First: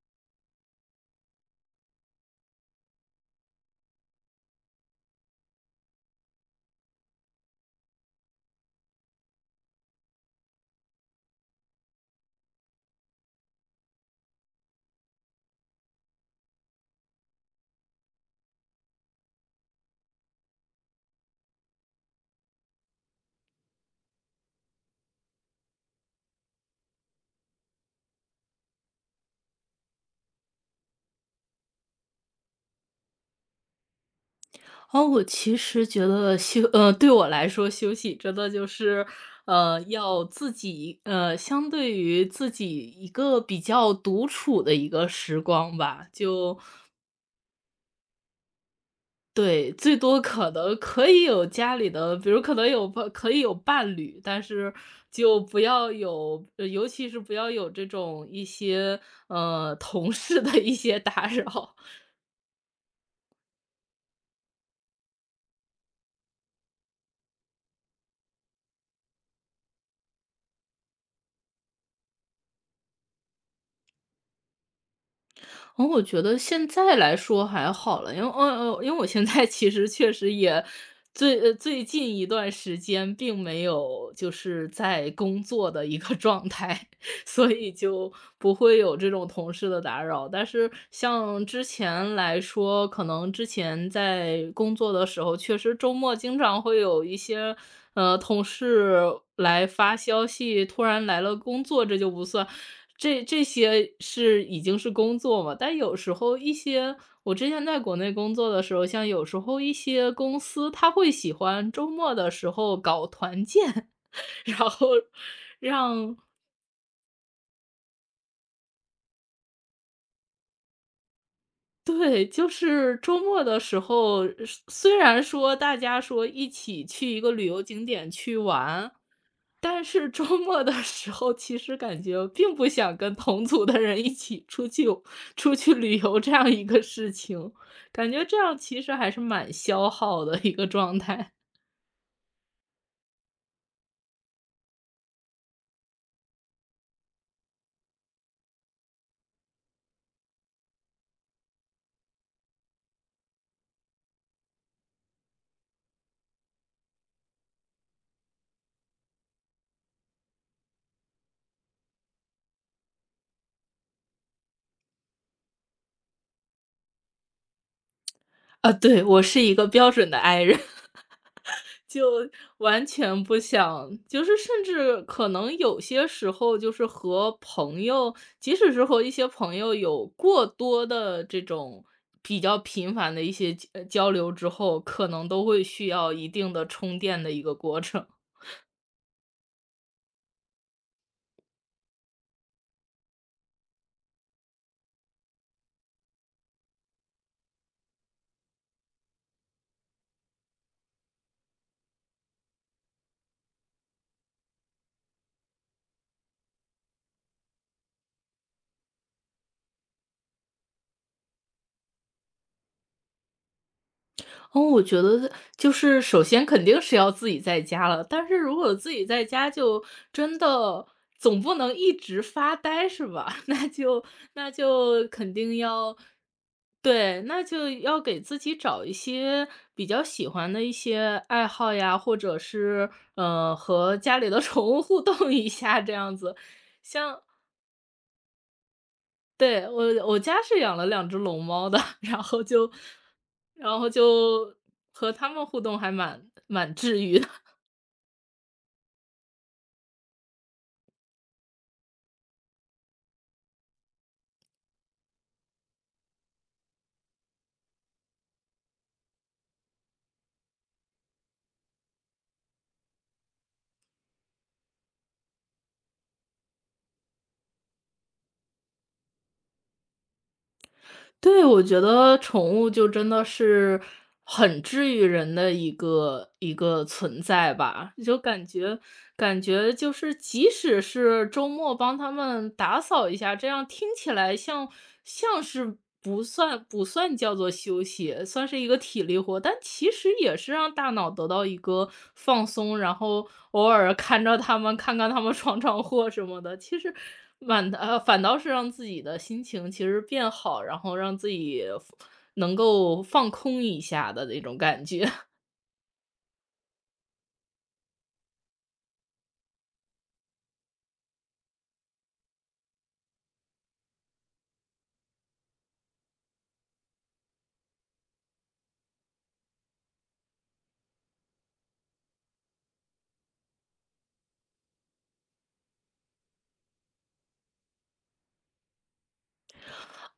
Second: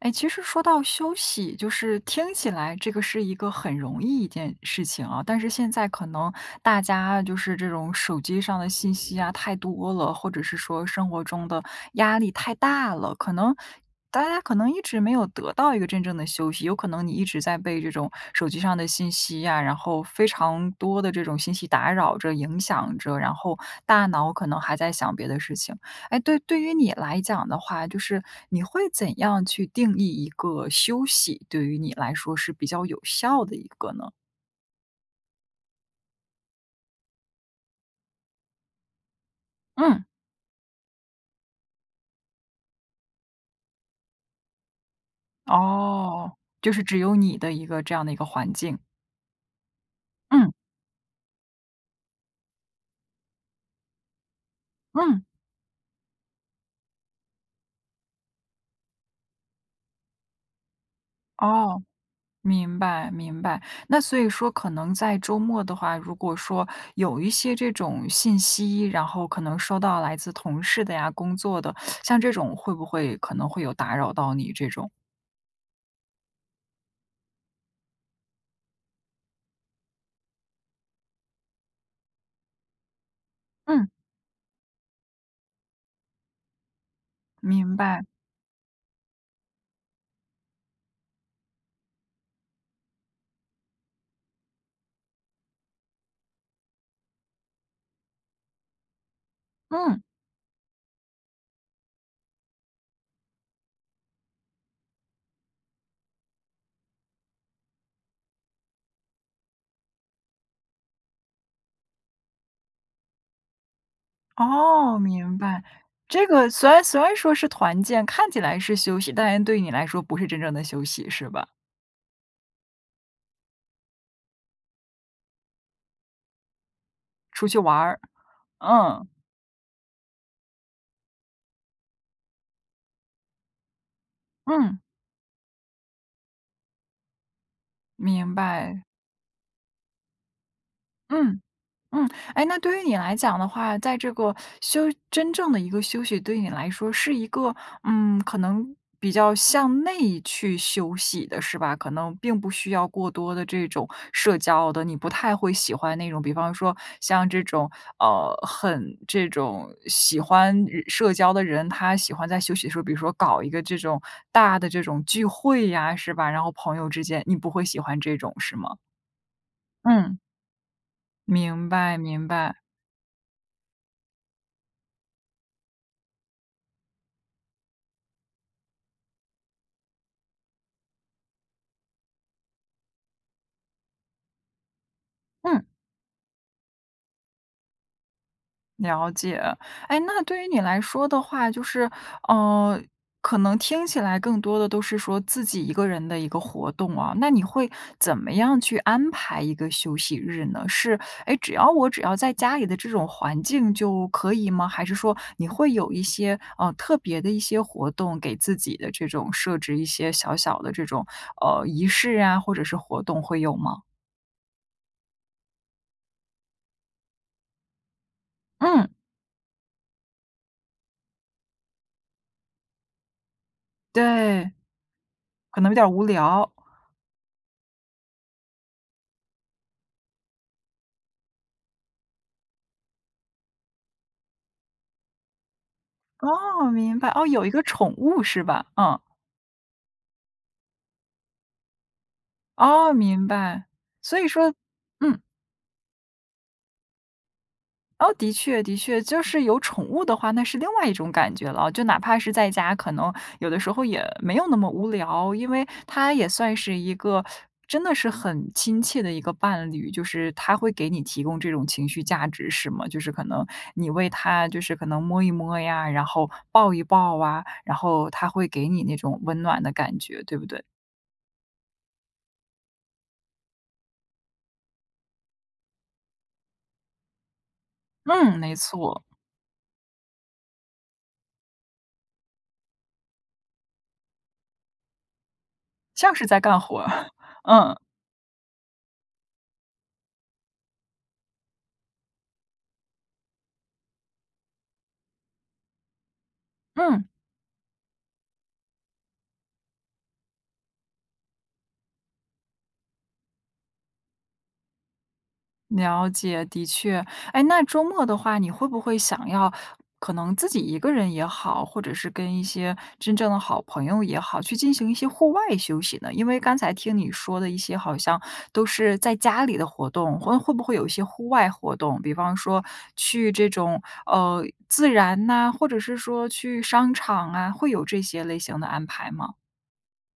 哎，其实说到休息，就是听起来这个是一个很容易一件事情啊，但是现在可能大家就是这种手机上的信息啊太多了，或者是说生活中的压力太大了，可能大家可能一直没有得到一个真正的休息，有可能你一直在被这种手机上的信息呀、然后非常多的这种信息打扰着、影响着，然后大脑可能还在想别的事情。哎，对，对于你来讲的话，就是你会怎样去定义一个休息，对于你来说是比较有效的一个呢？哦，我其实觉得对我来说休息真的就是，嗯，要自己相对于自己一个比较独处的一个时光吧。哦，就是只有你的一个这样的一个环境。对，最多嗯可能可以有家里的，比如可能可以有伴侣，但是嗯，就不要有呃尤其是不要有这种一些，同事的一些打扰。哦，明白明白。那所以说，可能在周末的话，如果说有一些这种信息，然后可能收到来自同事的呀、工作的，像这种会不会可能会有打扰到你这种？哦，我觉得现在来说还好了，因为我现在其实确实也最近一段时间并没嗯，有就是在工作的一个状态，所以明白。就不会有这种同事的打扰。但是像之前来说，可能之前在工作的时候，确实周末经常会有一些，同事来发嗯。消息，突然来了工作，这就不算。这些是已经是工作嘛，但有时候一些我之前在国内工作的时候，像有时候一些公司，他会喜欢周末的时候搞团建。然后哦，明白。让这个虽然说是团建，看起来是休息，但对你来说不是真正的休息，是吧？对，就是周末的时候，是虽然说大家说一起去一个旅出去游玩景儿，点去玩，嗯，但是周末的时候，其实感觉并不想跟同组的人一起出嗯，去旅游这样一个事情，感觉明这样白，其实还是蛮消耗的一个状态。嗯。嗯，哎，那对于你来讲的话，在这个休真正的一个休息，对你来说是一个，可能比较向内去休息的，是吧？可能并不需要过多的这种社交的，你不太会喜欢那种，比方说像这种，很这种喜欢与社交的人，他喜欢在休息的时候，比如说搞一个这种大的这种聚会呀，是吧？然后朋友之间，你不会喜欢这种，是吗？啊，对，我是一个标准嗯，的 I 人。明白，就明白，完全不想就是甚至可能有些时候就是和朋友即使是和一些朋友有过多的这种比较频繁的一些交流之后，可能都会嗯。需要一定的充电的一个过程。了解，哎，那对于你来说的话，就是，呃，可能听起来更多的都是说自己一个人的一个活动啊，那你会怎么样去安排一个休息日呢？是，哎，只要我只要在家里的这种环境就可以吗？还是说你会有一些特别的一些活动，给自己的这种设置一些小小的这种仪式啊，或者是活动会有吗？哦，我觉得就是首先肯定是要自己在家了，但是如果嗯，自己在家就真的总不能一直发呆是吧？那就那对，就肯定可能有点要。无聊。对，那就要给自己找一些比较喜欢的一些爱好呀，或者是，和家里的宠物互动一下这样子。哦，明白。像哦，有一个宠物是吧？嗯，对，我家是养了两只龙猫的。然后就哦，明白。然后所以说就和嗯，它们互动还蛮治愈的。哦，的确的确，就是有宠物的话，那是另外一种感觉了。就哪怕是在家，可能有的时候也没有那么无聊，因为它也算是一个真的是很亲切的一个伴侣，就是他会给你提供这种情绪价值，是吗？就是可能你为他，就是可能摸一摸呀，然后抱一抱啊，然后他会给你那种温暖的感觉，对不对？对，我觉得宠物就真的是很治愈人的一个一个存在吧，就嗯，感没觉错。感觉就是即使是周末帮他们打扫一下，这样听起来像是像不是在干算活不儿，算叫 做嗯，休息，算是一个体力活，但其实也是让大脑得到一个放松，然后偶尔看着他们，看看他们 闯闯祸什么的，其实嗯，反倒是让自己的心情其实变好，然后让自己能够放空一下的那种感觉。了解，的确。哎，那周末的话，你会不会想要可能自己一个人也好，或者是跟一些真正的好朋友也好，去进行一些户外休息呢？因为刚才听你说的一些好像都是在家里的活动，会不会有一些户外活动？比方说去这种，自然呐，或者是说去商场啊，会有这些类型的安排吗？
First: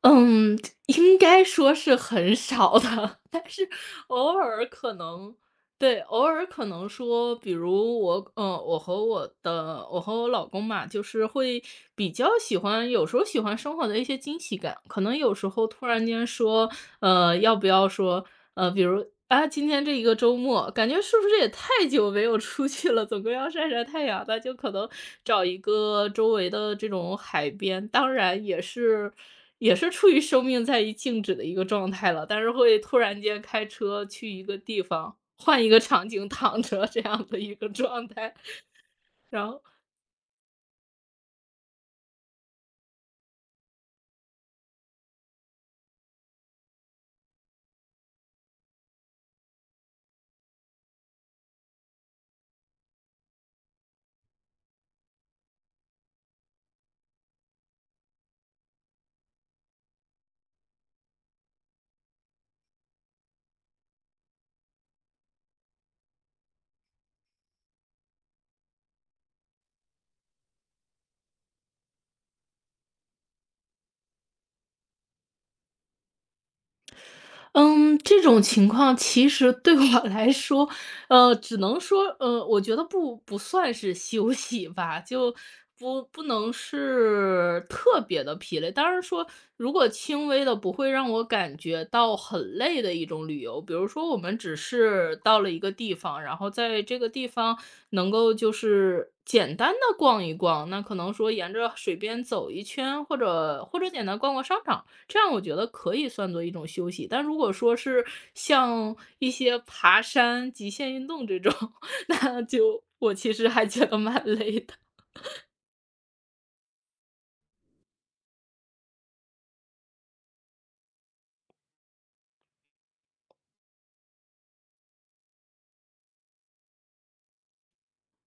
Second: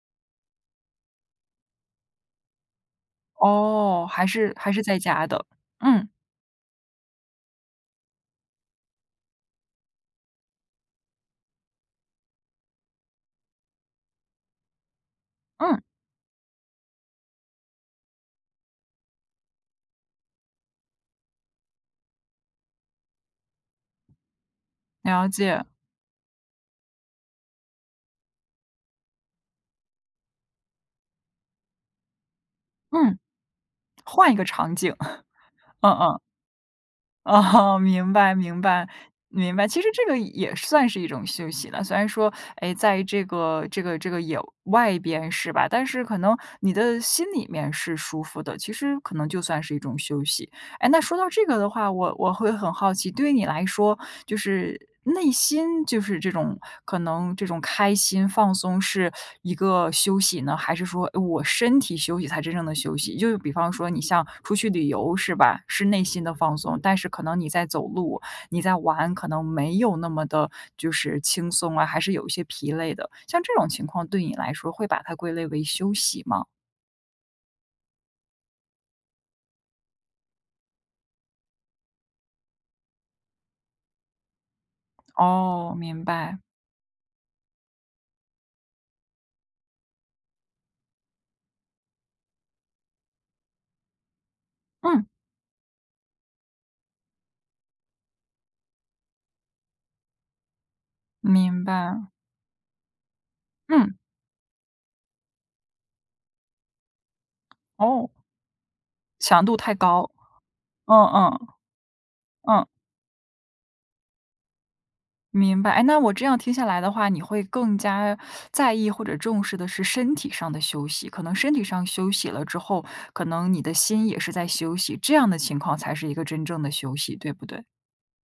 嗯，应该说是很少的。哦，还偶是尔还是可在家能的，对，嗯，偶尔可能说，比如我，嗯，我和我老公嘛，就是会比较喜欢，有时候喜欢生活的一些惊喜感。可能有时候嗯。突然间说，要不要说比如，啊，今天这一个周末，感觉是不是也太久没有出去了，总归要晒晒太阳，那就可能了找一解，个周围的这种海边，当然也是处于生命在于静止的一个状态了，但是会突嗯，然间开车换去一个一个场地景，方，换一个嗯场嗯，景躺着这样的一个哦，状明白态。明白 然明后白。其实这个也算是一种休息了，虽然说，哎，在这个野外边是吧？但是可能你的心里面是舒服的，其实可能就算是一种休息。哎，那说到这个的话，我会很好奇，对于你来说，就是内心就是这种可能这种开心放松是一个休息呢，还是说我身体休息才真正的休息？就比方说你像出去旅游是吧，是内心的放松，但是可能你在走路、你在玩，可能没有那么的就是轻松啊，还是有一些疲累的。像这种情况对你来说，会把它归类为休息吗？嗯，这种情况其实对我 来说，只能说，我觉得不算是休息吧，就哦，不明不白，能是特别的疲累。当然说，如果轻微的不会让我感觉到很累的一种旅游，比如说我们只嗯，是到了一个地方，然后在这个地方能够就是简单的逛一逛，那可能说沿明着水白，边走一圈，或者嗯，简单逛逛商场。这样我觉得可以算作一种休息，但如果说是哦。像一强度些太爬高，山、极限嗯运动这嗯种，那嗯，就我其实还觉得蛮累的。明白。哎，那我这样听下来的话，你会更加在意或者重视的是身体上的休息，可能身体上休息了之后，可能你的心也是在休息，这样的情况才是一个真正的休息，对不对？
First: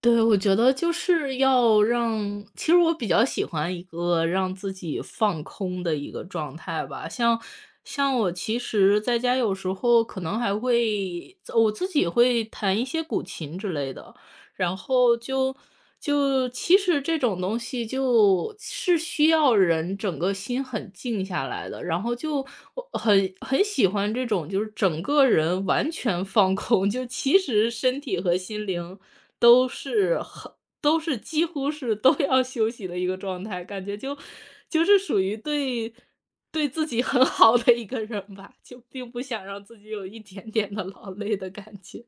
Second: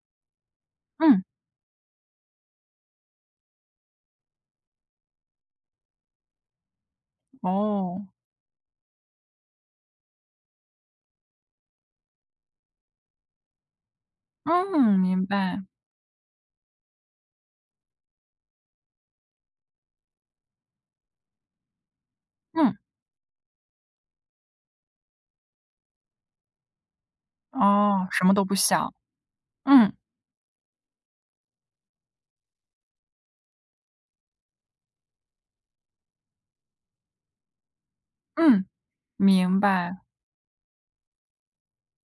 对，我觉得就嗯，是其实我比较喜欢一个让自己放空的一个状态吧。像哦，像我其实在家有时候可能我自己会弹一些古琴之类的，然嗯，后明就白，就其实这种东西就是需要人整个心很静下来的，然后就嗯，我很喜欢这种就是整个人完全放空，就其实身哦，体什么和都不心想，灵都嗯是很都是几乎是都要休息的一个状态，感觉就是属于对自己很好的一个人吧，嗯，就并不想明让自己白。有一点点的劳累的感觉。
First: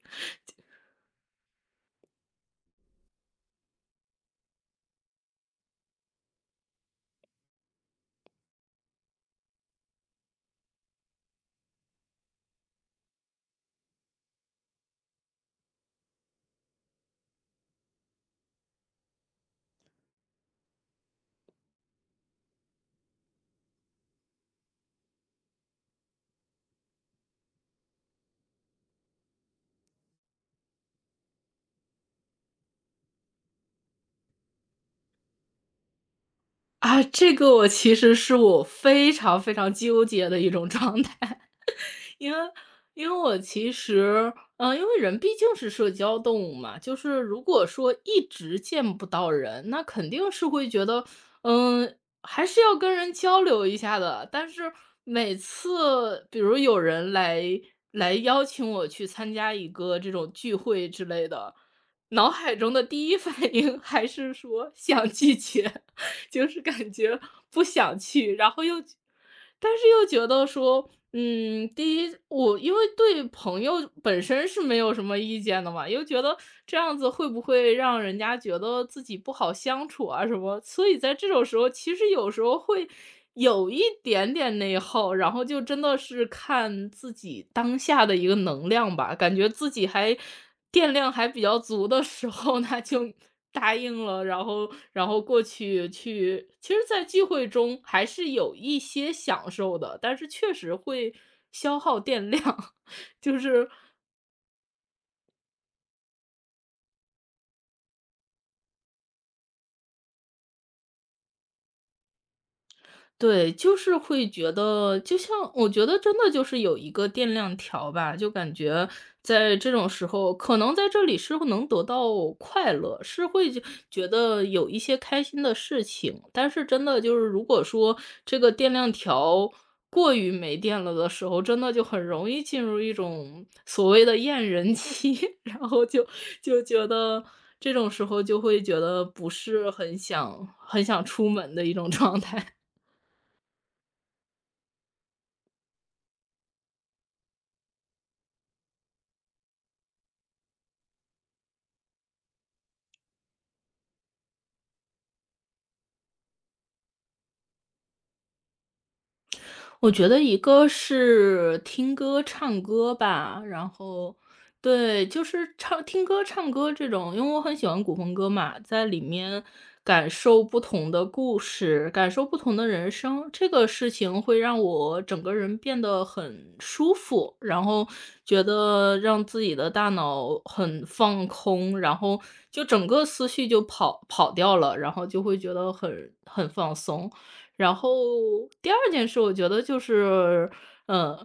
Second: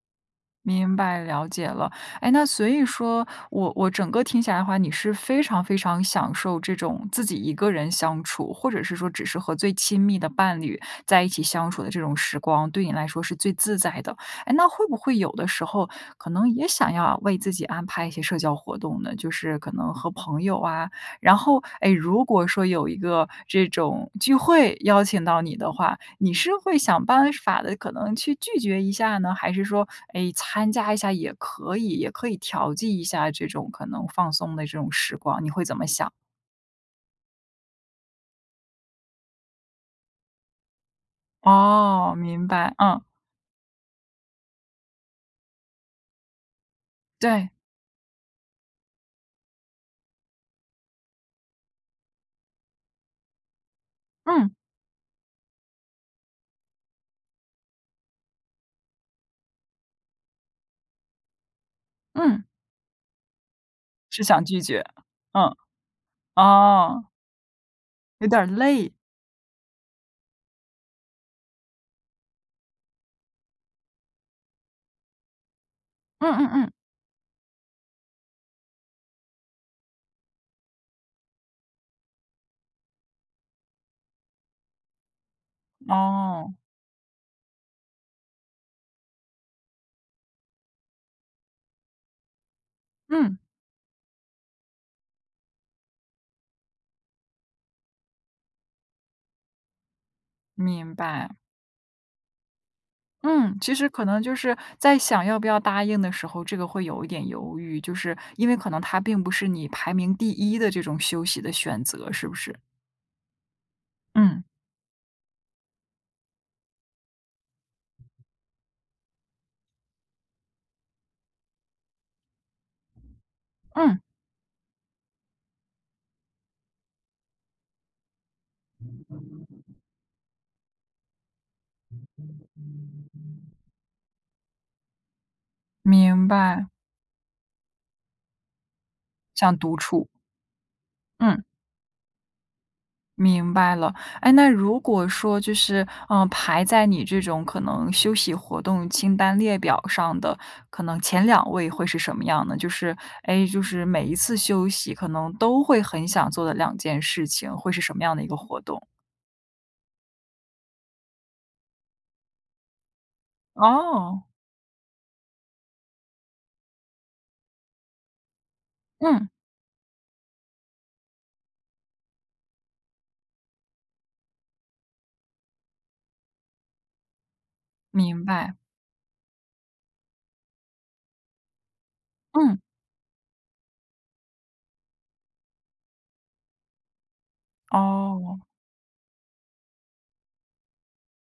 明白，了解了。哎，那所以说，我整个听下来的话，你是非常非常享受这种自己一个人相处，或者是说只是和最亲密的伴侣在一起相处的这种时光，对你来说是最自在的。哎，那会不会有的时候可能也想要为自己安排一些社交活动呢？就是可能和朋友啊，然后，哎，如果说有一个这种聚会邀请到你的话，你是会想办法的，可能去拒绝一下呢？还是说，哎，参加一下也可以，也可以调剂一下这种可能放松的这种时光，你会怎么想？啊，这个我其实是我非常非常纠结的一种状态。哦，因为明白，嗯，因为我其实，嗯，因为人毕竟是社交动物嘛，就是如对，果说一直见不到人，那肯定是会觉得，嗯，还是要跟人交流一下的。但嗯，是每次比如有人来邀请我去参加一个这种聚会之类的，脑嗯，海中的第一反应还是是想拒说绝，想拒嗯，绝。就是感哦，觉不想有去，点儿然后又累，但是又觉得说，嗯，第一，我因为对朋友本身是没有什么意见的嘛，又觉嗯得嗯嗯，这样子会不会让人家觉得自己不好相处啊什么，所以在这种时候，其实有时候会有一点点内耗，然后就真的是哦，看自己当下的一个能量吧，感觉自己电量还比较足的时候，那就嗯，答应了，然后过去其实在聚会中还是有一些享受的，但是确实明会白。消耗电量。就嗯，是其实可能就是在想要不要答应的时候，这个会有一点犹豫，就是因为可能它并不是你排名第一的这种休息的选择，是不是？对，就是会嗯，觉得，就像我觉得真的就是有一个电量条吧，就感觉在这种时候，可能在这里是能得到快乐，是会觉嗯，觉得有一些开心的事情，但是真的就是如果说这个电量条过于没电了的时候，真的就很容易进入一种所谓的厌人期。然后就明就白，觉得这种时候就会觉得不想是独很处，想很想出嗯，门的一种状态。明白了。哎，那如果说就是，嗯排在你这种可能休息活动清单列表上的，可能前两位会是什么样呢？就是，哎，就是每一次休息可能都会很想做的两件事情，会是什么样的一个活动？我觉得一个是听歌、唱歌吧，然后哦。对，就是听歌、唱歌这种，因为我很喜欢古风歌嘛，在里嗯，面感受不同的故事，感受不同的人生，这个事情会让我整个人变得很舒服，然后明觉白。得让自己的大脑很放空，然后嗯，就整个思绪就跑掉了，然后就会觉得很放松。然哦，后第二件事我觉得就是，嗯，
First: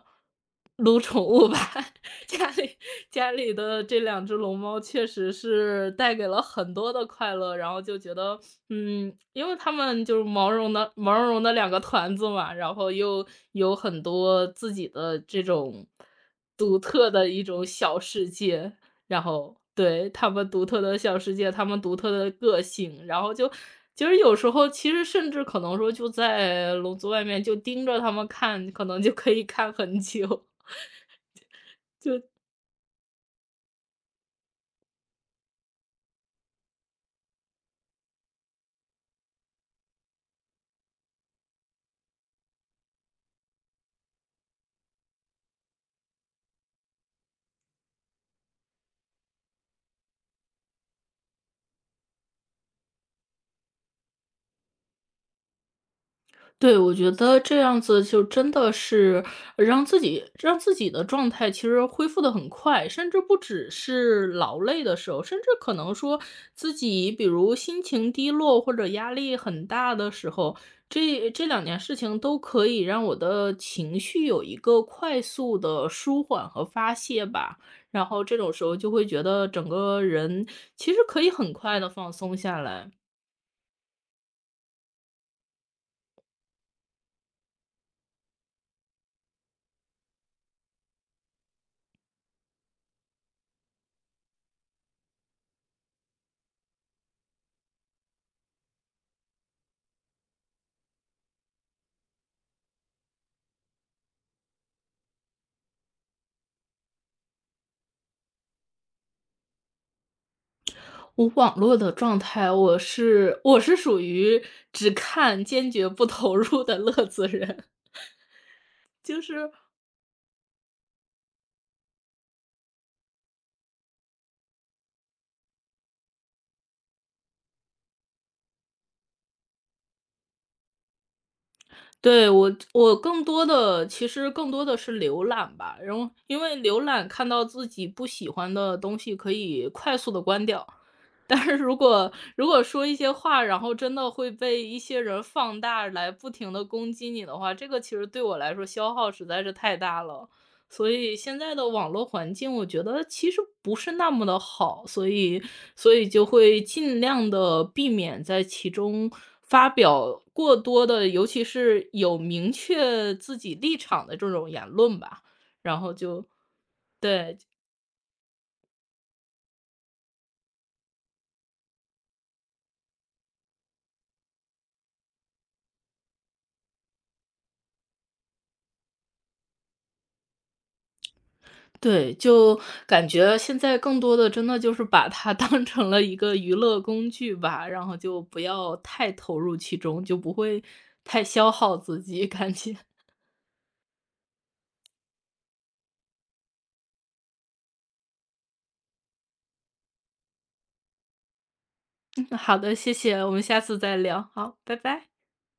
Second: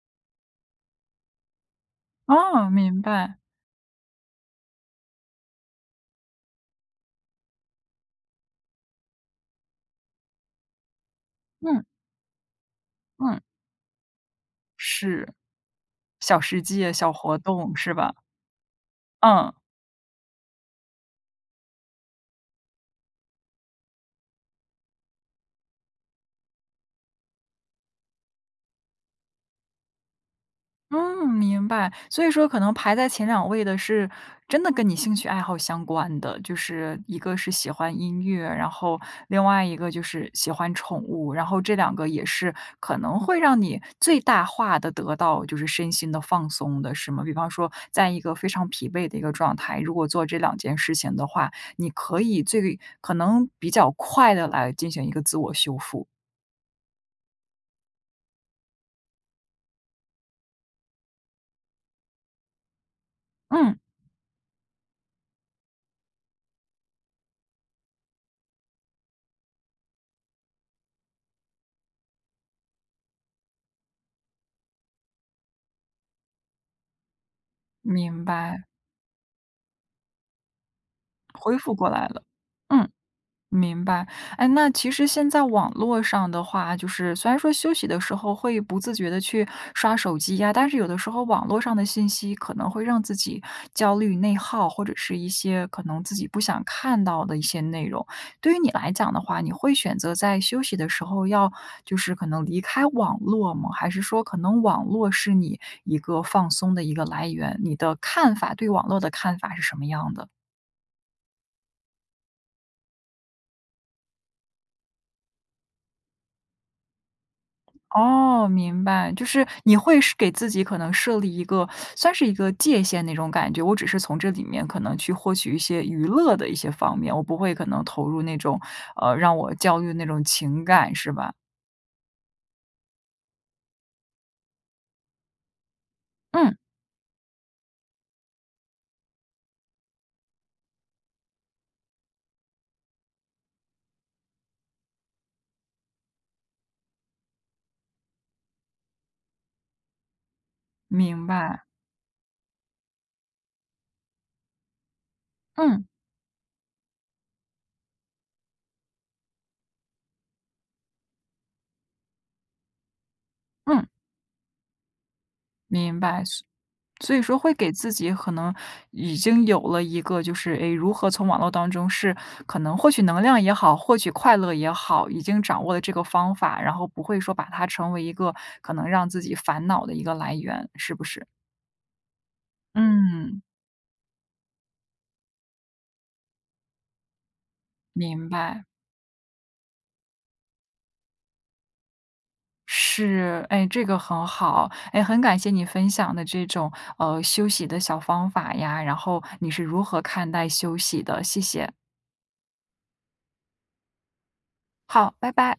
撸宠物吧。家哦，里明家白。里的这两只龙猫确实是带给了很多的快乐，然后就觉得，嗯，因为它们就是毛茸茸的两个嗯，团子嘛，然后又嗯，有很多自己的是，这种小世独界、特小的活一种动是小吧？世界。然嗯。后对，他们独特的小世界，他们独特的个性，然后就其实有时候其实甚至可能说就在笼子外面就盯着他们看，可能就可以看很久。嗯，明白。所以说可能排在前两位的是真的跟你兴趣爱好相关的，就是一个是喜欢音乐，然后另外一个就是喜欢宠物，然后这两个也是可能会让你最大化的得到就是身心的放松的，是吗？比方说在一个非常疲惫的一个状态，如果做这两件事情的话，你可以最可能比较快的来进行一个自我修复。对，我觉得这样子就真的是让自己的状态其实恢复的很快，甚至不只嗯，是劳累的时候，甚至可能说自己比如心情低落或者压力很大的时候，这两件事情都可以让我的情绪有一个快速的舒缓和发泄吧。然明后这种白，时候就会觉得整个人其实可以很恢复快过的来放了。松下嗯。来。明白，哎，那其实现在网络上的话，就是虽然说休息的时候会不自觉的去刷手机呀，但是有的时候网络上的信息可能会让自己焦虑、内耗，或者是一些可能自己不想看到的一些内容。对于你来讲的话，你会选择在休息的时候要就是可能离开网络吗？还是说可能网络是你一个放松的一个来源？你的看法，对网络的看法是什么样的？我网络的状态，我是属于只看坚决不投入的乐子人。哦，明白，就是你会是给自己可能设立一个算是一个界限那种感觉，我只是从这里面可能去获取一些娱乐的一些方面，我不会可能投入那种，让我焦虑那种情感，是吧？对，我更多的其实更多的是浏览吧，然后因嗯，为浏览看到自己不喜欢的东西可以快速的关掉。但是如果说一些话，然后真的会被一些人放大来不停的攻击你的话，这个其实对我来说消耗实在是太大了。所以明现在白，的网络环境，我觉得其实不是那么的好，所以嗯，所以就会尽量的避免在其中发表过多的，尤其是有明确自己立嗯，场的这种言论吧。然后明白。就所以说对。会给自己可能已经有了一个就是，诶，如何从网络当中是可能获取能量也好，获取快乐也好，已经掌握了这个方法，然后不会说把它成为一个可能让自己烦恼的一个来源，是不是？对，就感觉嗯，现在更多的真的就是把它 当成了一个娱乐工具吧，然后就明不白。要太投入其中，就不会太消耗自己，感觉。是，哎，这个很好，哎，很感谢你分享的这种，休息的小方法呀，然后你是如何看待休息的，谢谢。好的，谢谢，我们下次再聊，好，拜拜。好，拜拜。